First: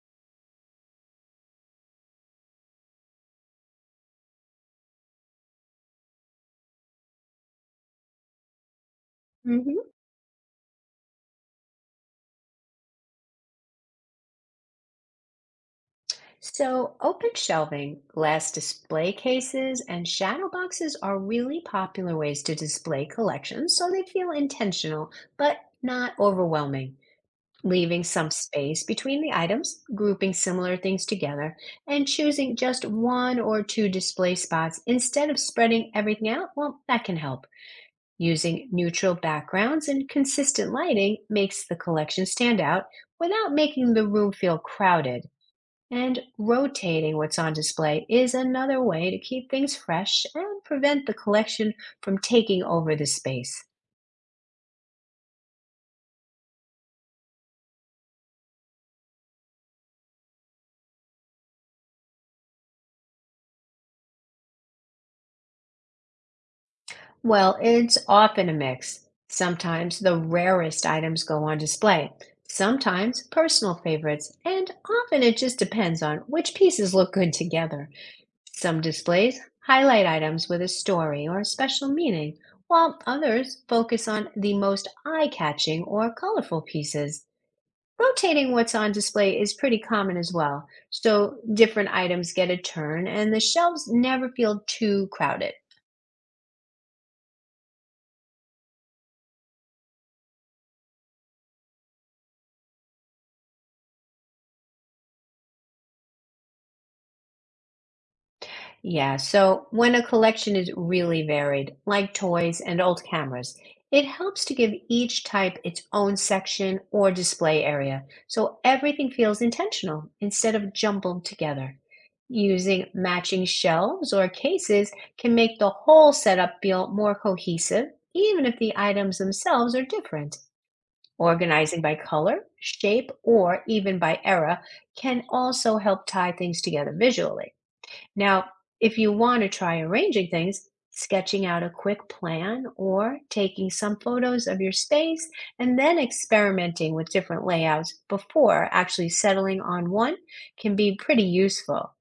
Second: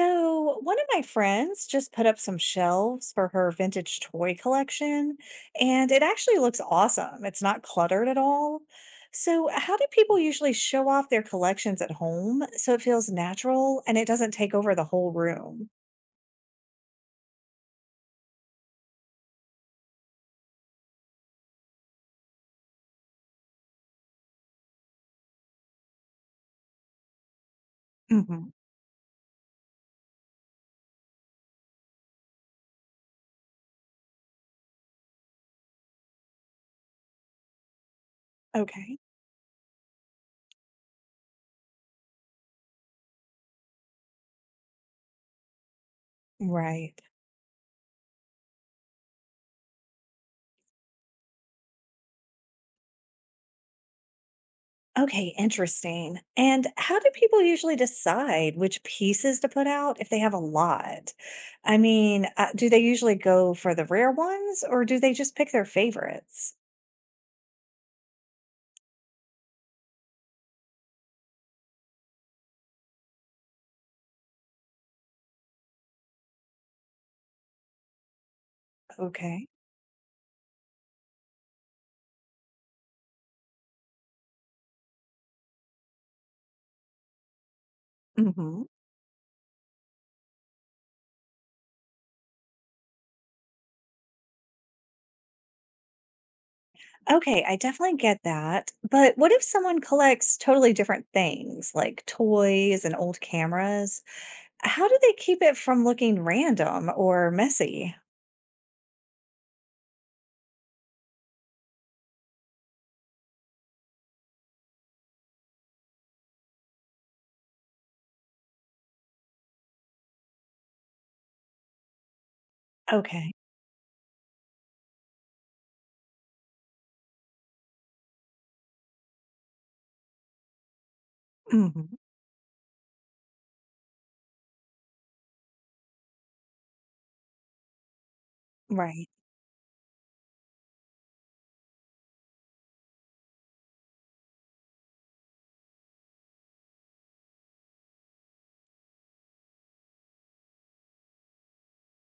So, one of my friends just put up some shelves for her vintage toy collection, and it actually looks awesome. It's not cluttered at all. So, how do hmm people usually show off their collections at home so it feels natural and it doesn't take over the whole room? So, open shelving, glass display cases, and shadow boxes are really popular ways to display collections so they feel intentional but not overwhelming. Leaving some Hmm. space between the items, grouping similar things together, and choosing just one or two display spots instead of spreading everything out, well, that can help. Using Okay. neutral backgrounds and consistent lighting makes the collection stand out without making the room feel crowded. And Right. rotating what's on display is another way to keep things fresh and prevent the collection from taking over the space. Okay, interesting. And how do people usually decide which pieces to put out if they have a lot? I mean, do they usually go for the rare ones or do they just pick their favorites? Well, it's often a mix. Sometimes the rarest items go on display, sometimes personal favorites, and often it just depends on which pieces look good together. Some displays Okay. highlight items with a story or special meaning, while others focus on the most eye catching or colorful pieces. Rotating Mhm. what's on display is pretty common as well, so different items get a turn and the shelves never feel too crowded. Okay, I definitely get that, but what if someone collects totally different things, like toys and old cameras? How do they keep it from looking random or messy? Yeah, so when a collection is really varied, like toys and old cameras, it helps to give each type its own section or display area so everything feels intentional instead of jumbled together. Using Okay. matching shelves or cases can make the whole setup feel more cohesive, even if the items themselves are different. Organizing Mhm. by color, shape, or even by era can also help tie things together visually. Now, if Right. you want to try arranging things, sketching out a quick plan or taking some photos of your space and then experimenting with different layouts before actually settling on one can be pretty useful.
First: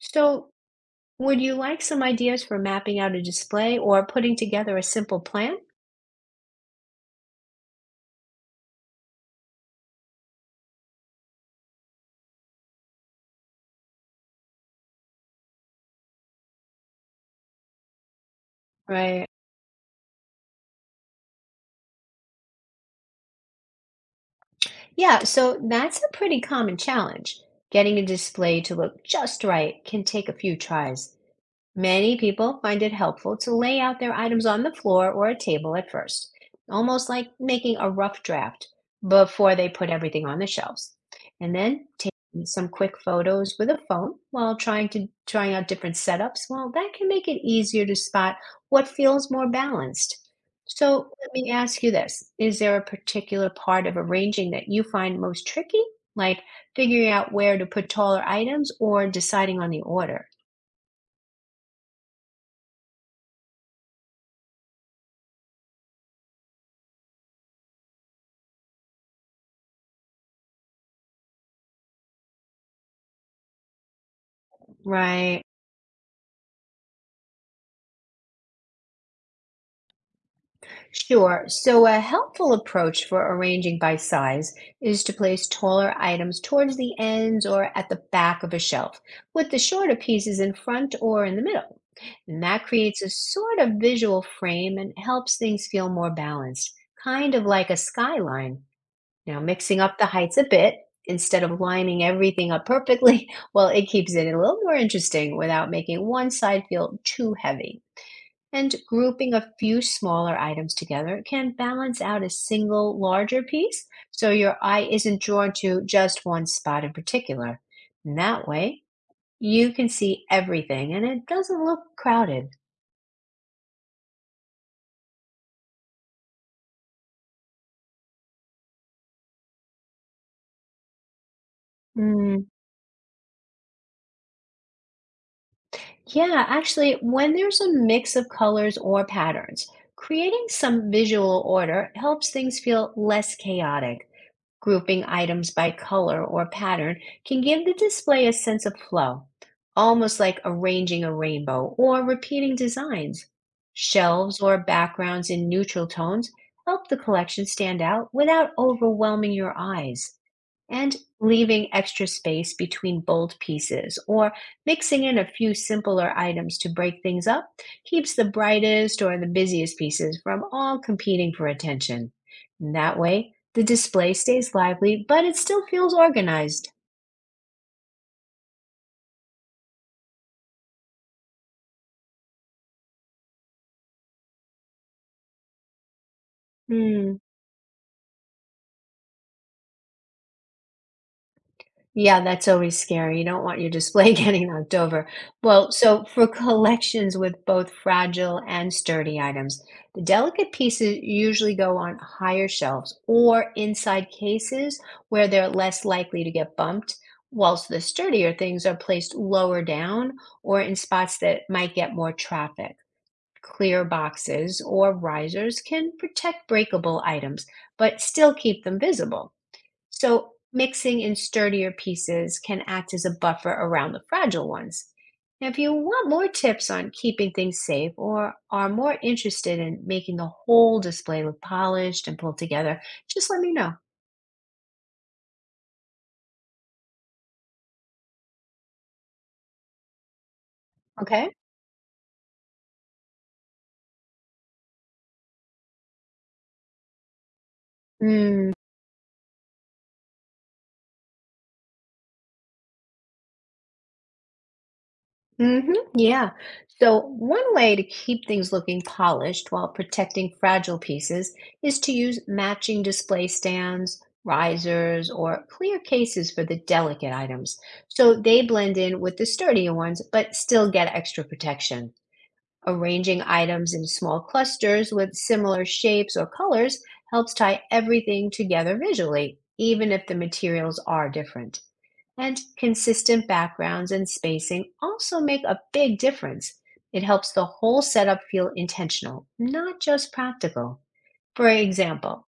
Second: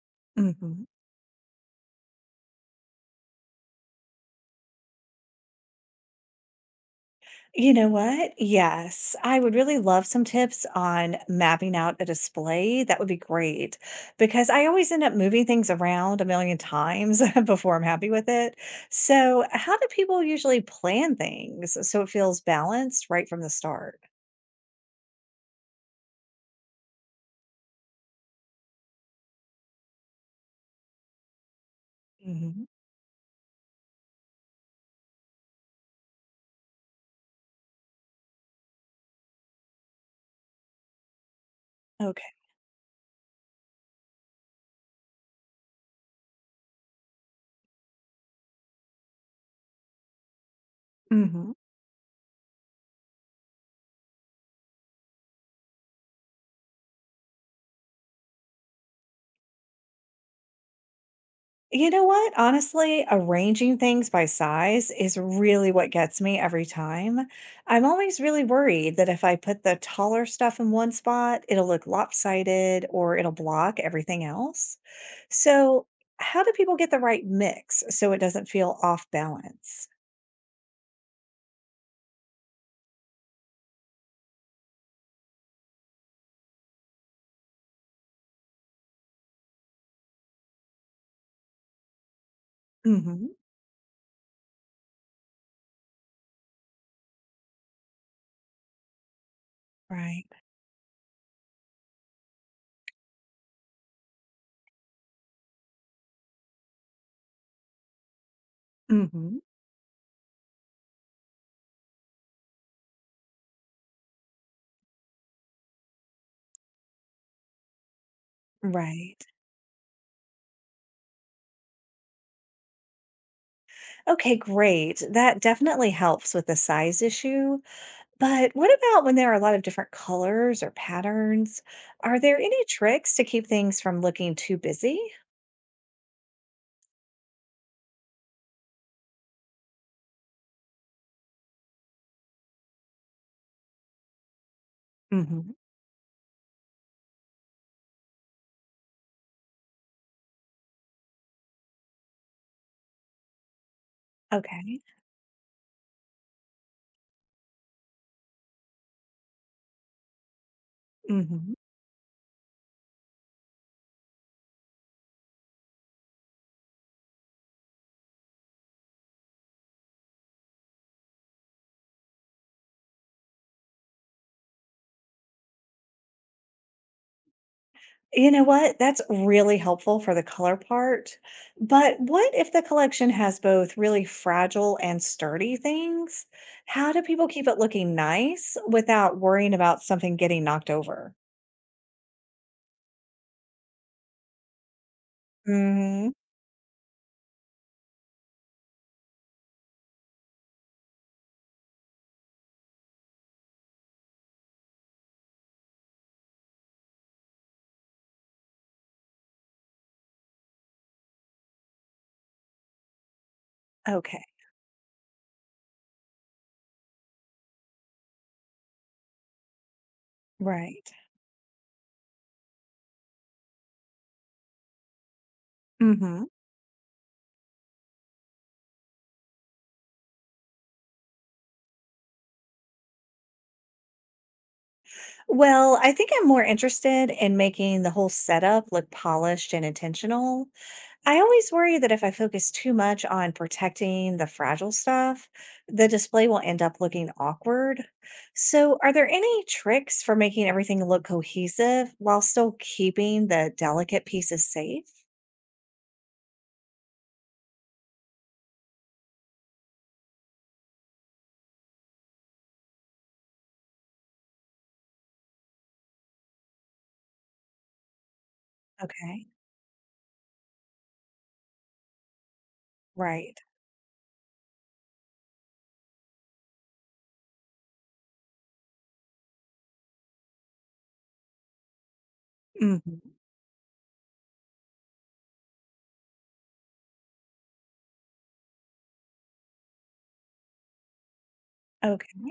So, Mhm. would you like some ideas for mapping out a display or putting together a simple plan? You know what? Yes, I would really love some tips on mapping out a display. That would be great because I always end up moving things around a million times before I'm happy with it. Right. So, how do people usually plan things so it feels balanced right from the start? Yeah, so that's a pretty common challenge. Getting a display to look just right can take a few tries. Many people Mhm. find it helpful to lay out their items on the floor or a table at first, almost like making a rough draft before they put everything on the shelves. And then Okay. taking some quick photos with a phone while trying out different setups, well, that can make it easier to spot what feels more balanced. So let me Hmm. ask you this. Is there a particular part of arranging that you find most tricky? Like figuring out where to put taller items or deciding on the order? You know what? Honestly, arranging things by size is really what gets me every time. I'm always really worried that if I put the taller stuff in one spot, it'll look lopsided or it'll block everything else. Right. So, how do people get the right mix so it doesn't feel off balance? Sure. So, a helpful approach for arranging by size is to place taller items towards the ends or at the back of a shelf, with the shorter pieces in front or in the middle. And that creates a Hmm. sort of visual frame and helps things feel more balanced, kind of like a skyline. Now, mixing up the Right. heights a bit instead of lining everything up perfectly, well, it keeps it a little more interesting without making one side feel too heavy. And grouping Hmm. a few smaller items together can balance out a single larger piece so your eye isn't drawn to just one spot in particular. And that way, Right. you can see everything and it doesn't look crowded. Okay, great. That definitely helps with the size issue. But what about when there are a lot of different colors or patterns? Are there Mm, any tricks to keep things from looking too busy? yeah, actually, when there's a mix of colors or patterns, creating some visual order helps things feel less chaotic. Grouping items Mhm. by color or pattern can give the display a sense of flow, almost like arranging a rainbow or repeating designs. Shelves or Okay. backgrounds in neutral tones help the collection stand out without overwhelming your eyes and Mhm. leaving extra space between bold pieces or mixing in a few simpler items to break things up keeps the brightest or the busiest pieces from all competing for attention. And that way, the display stays lively, but it still feels organized. You know what? That's really helpful for the color part. But what if the collection has both really fragile and sturdy things? How do Hmm, people keep it looking nice without worrying about something getting knocked over? Yeah, that's always scary. You don't want your display getting knocked over. Well, so Mhm. for collections with both fragile and sturdy items, the delicate pieces usually go on higher shelves or inside cases where they're less likely to get bumped, whilst the sturdier things are placed lower down or in spots that might get more traffic. Clear Okay. boxes or risers can protect breakable items, but still keep them visible. So, Right. mixing in sturdier pieces can act as a buffer around the fragile ones. Now, if you want Mhm. more tips on keeping things safe or are more interested in making the whole display look polished and pulled together, just let me know, Well, I think I'm more interested in making the whole setup look polished and intentional. I okay? always worry that if I focus too much on protecting the fragile stuff, the display will end up looking awkward. Mm, So, are there any tricks for making everything look cohesive while still keeping the delicate pieces safe? Yeah. So, one way to keep things looking polished while protecting fragile pieces is to use matching display stands, risers, or clear cases for the delicate items. So they blend in with Okay, the sturdier ones, but still get extra protection. Arranging right. items in small clusters with similar shapes or colors helps tie everything together visually, even if the materials are different. And Hmm. consistent backgrounds and spacing also make a big difference. It helps the whole setup feel intentional, not just practical. For Okay. example,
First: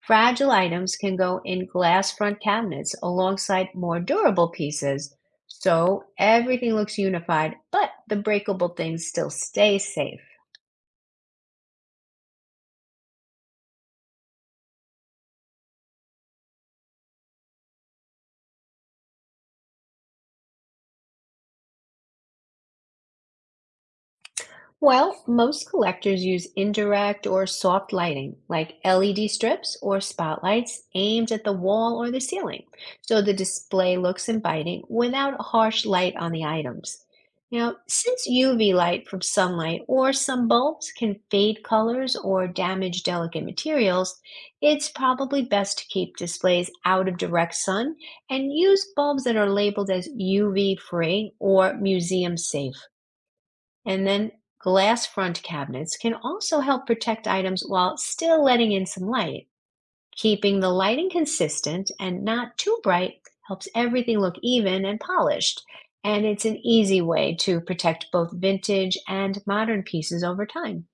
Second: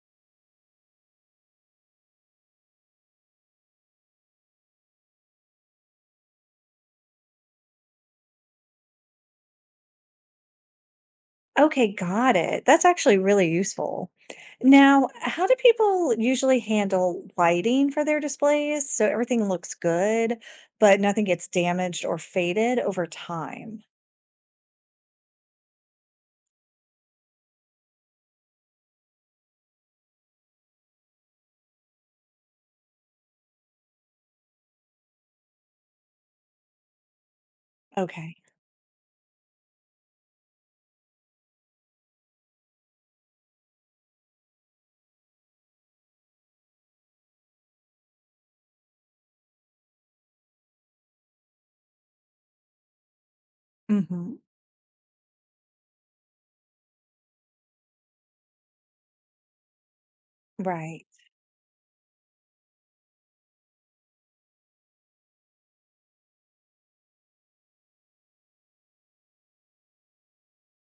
fragile items can go in glass front cabinets alongside more durable pieces, so everything looks unified, but the breakable things still stay safe. Okay, got it. That's actually really useful. Now, how do people usually handle lighting for their displays so everything looks good, but nothing gets damaged or faded over time? Well, most collectors use indirect or soft lighting, like LED strips or spotlights aimed at the wall or the ceiling, so the display looks inviting without harsh light on the items. Now, since Okay. UV light from sunlight or some bulbs can fade colors or damage delicate materials, it's probably best to keep displays out of direct sun and use bulbs that are labeled as UV free or museum safe. And then Hmm. glass front cabinets can also help protect items while still letting in some light. Keeping the Right. lighting consistent and not too bright helps everything look even and polished. And it's an easy way to protect both vintage and modern pieces over time.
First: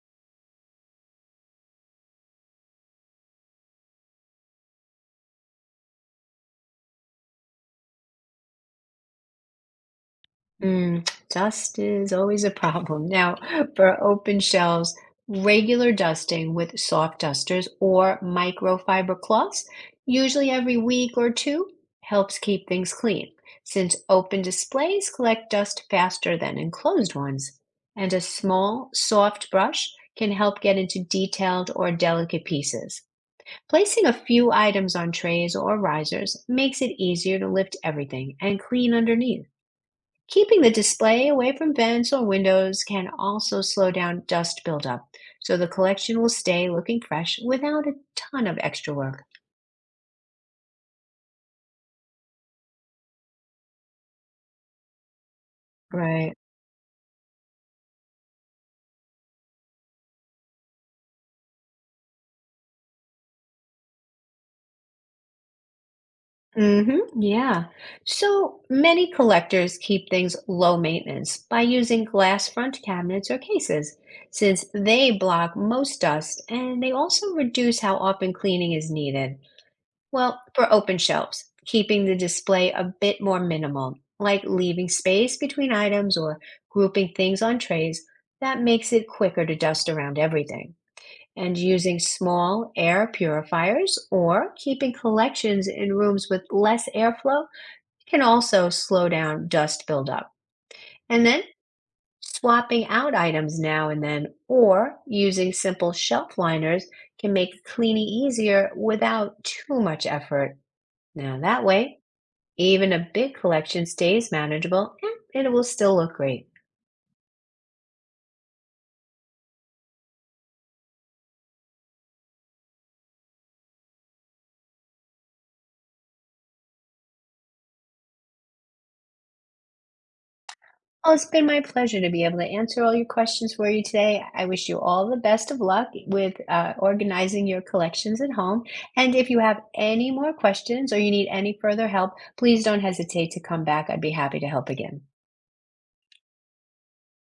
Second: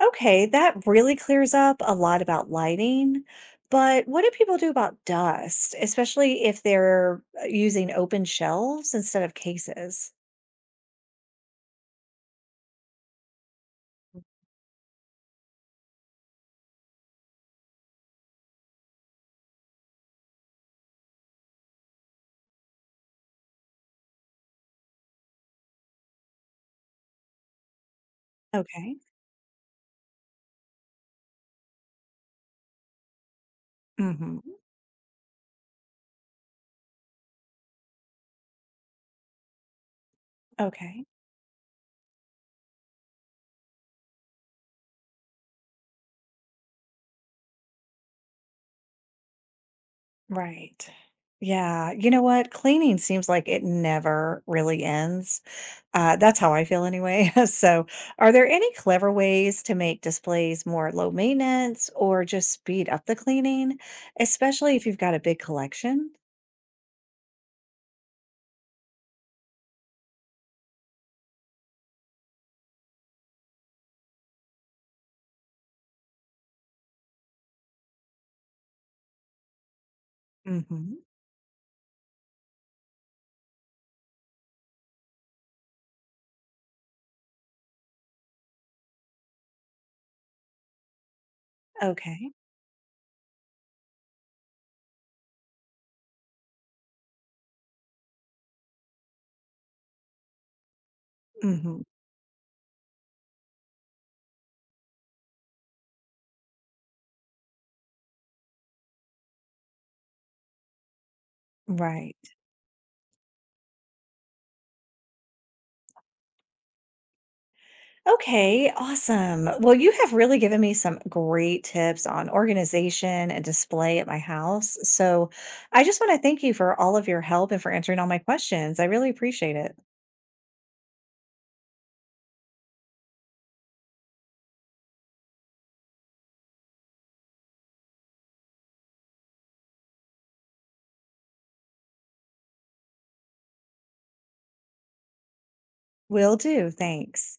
Okay, that really clears up a lot about lighting. But what do people do about dust, especially if they're using open shelves instead of cases? Mm, dust is always a problem. Now, for open shelves, regular dusting with soft dusters or microfiber cloths, usually every week or two, helps keep things clean, since open displays collect dust faster than enclosed ones. And a small, Okay. soft brush can help get into detailed or delicate pieces. Placing a Hmm. few items on trays or risers makes it easier to lift everything and clean underneath. Keeping the Okay. display away from vents or windows can also slow down dust buildup, so the collection will stay looking fresh without a ton of extra work. Right. Yeah. You know what? Cleaning seems like it never really ends. Right. That's how I feel anyway. So, are there any clever ways to make displays more low maintenance or just speed up the cleaning, especially if you've got a big collection? Mm-hmm. Yeah. So many collectors keep things low maintenance by using glass front cabinets or cases, since they block most dust and they also reduce how often cleaning is needed. Well, for open Hmm. shelves, keeping the display a bit more minimal, like leaving space between items or grouping things on trays, that makes it quicker to dust around everything. And using Okay. small air purifiers or keeping collections in rooms with less airflow can also slow down dust buildup. And then Hmm. swapping out items now and then or using simple shelf liners can make cleaning easier without too much effort. Now, that way, Right. even a big collection stays manageable and it will still look great. Okay, awesome. Well, you have really given me some great tips on organization and display at my house. So I just want to thank you for all of your help and for answering all my questions. I really appreciate it. Well, it's been my pleasure to be able to answer all your questions for you today. I wish you all the best of luck with organizing your collections at home. And if you have any more questions or you need any further help, please don't hesitate to come back. I'd be happy to help again. Will do. Thanks.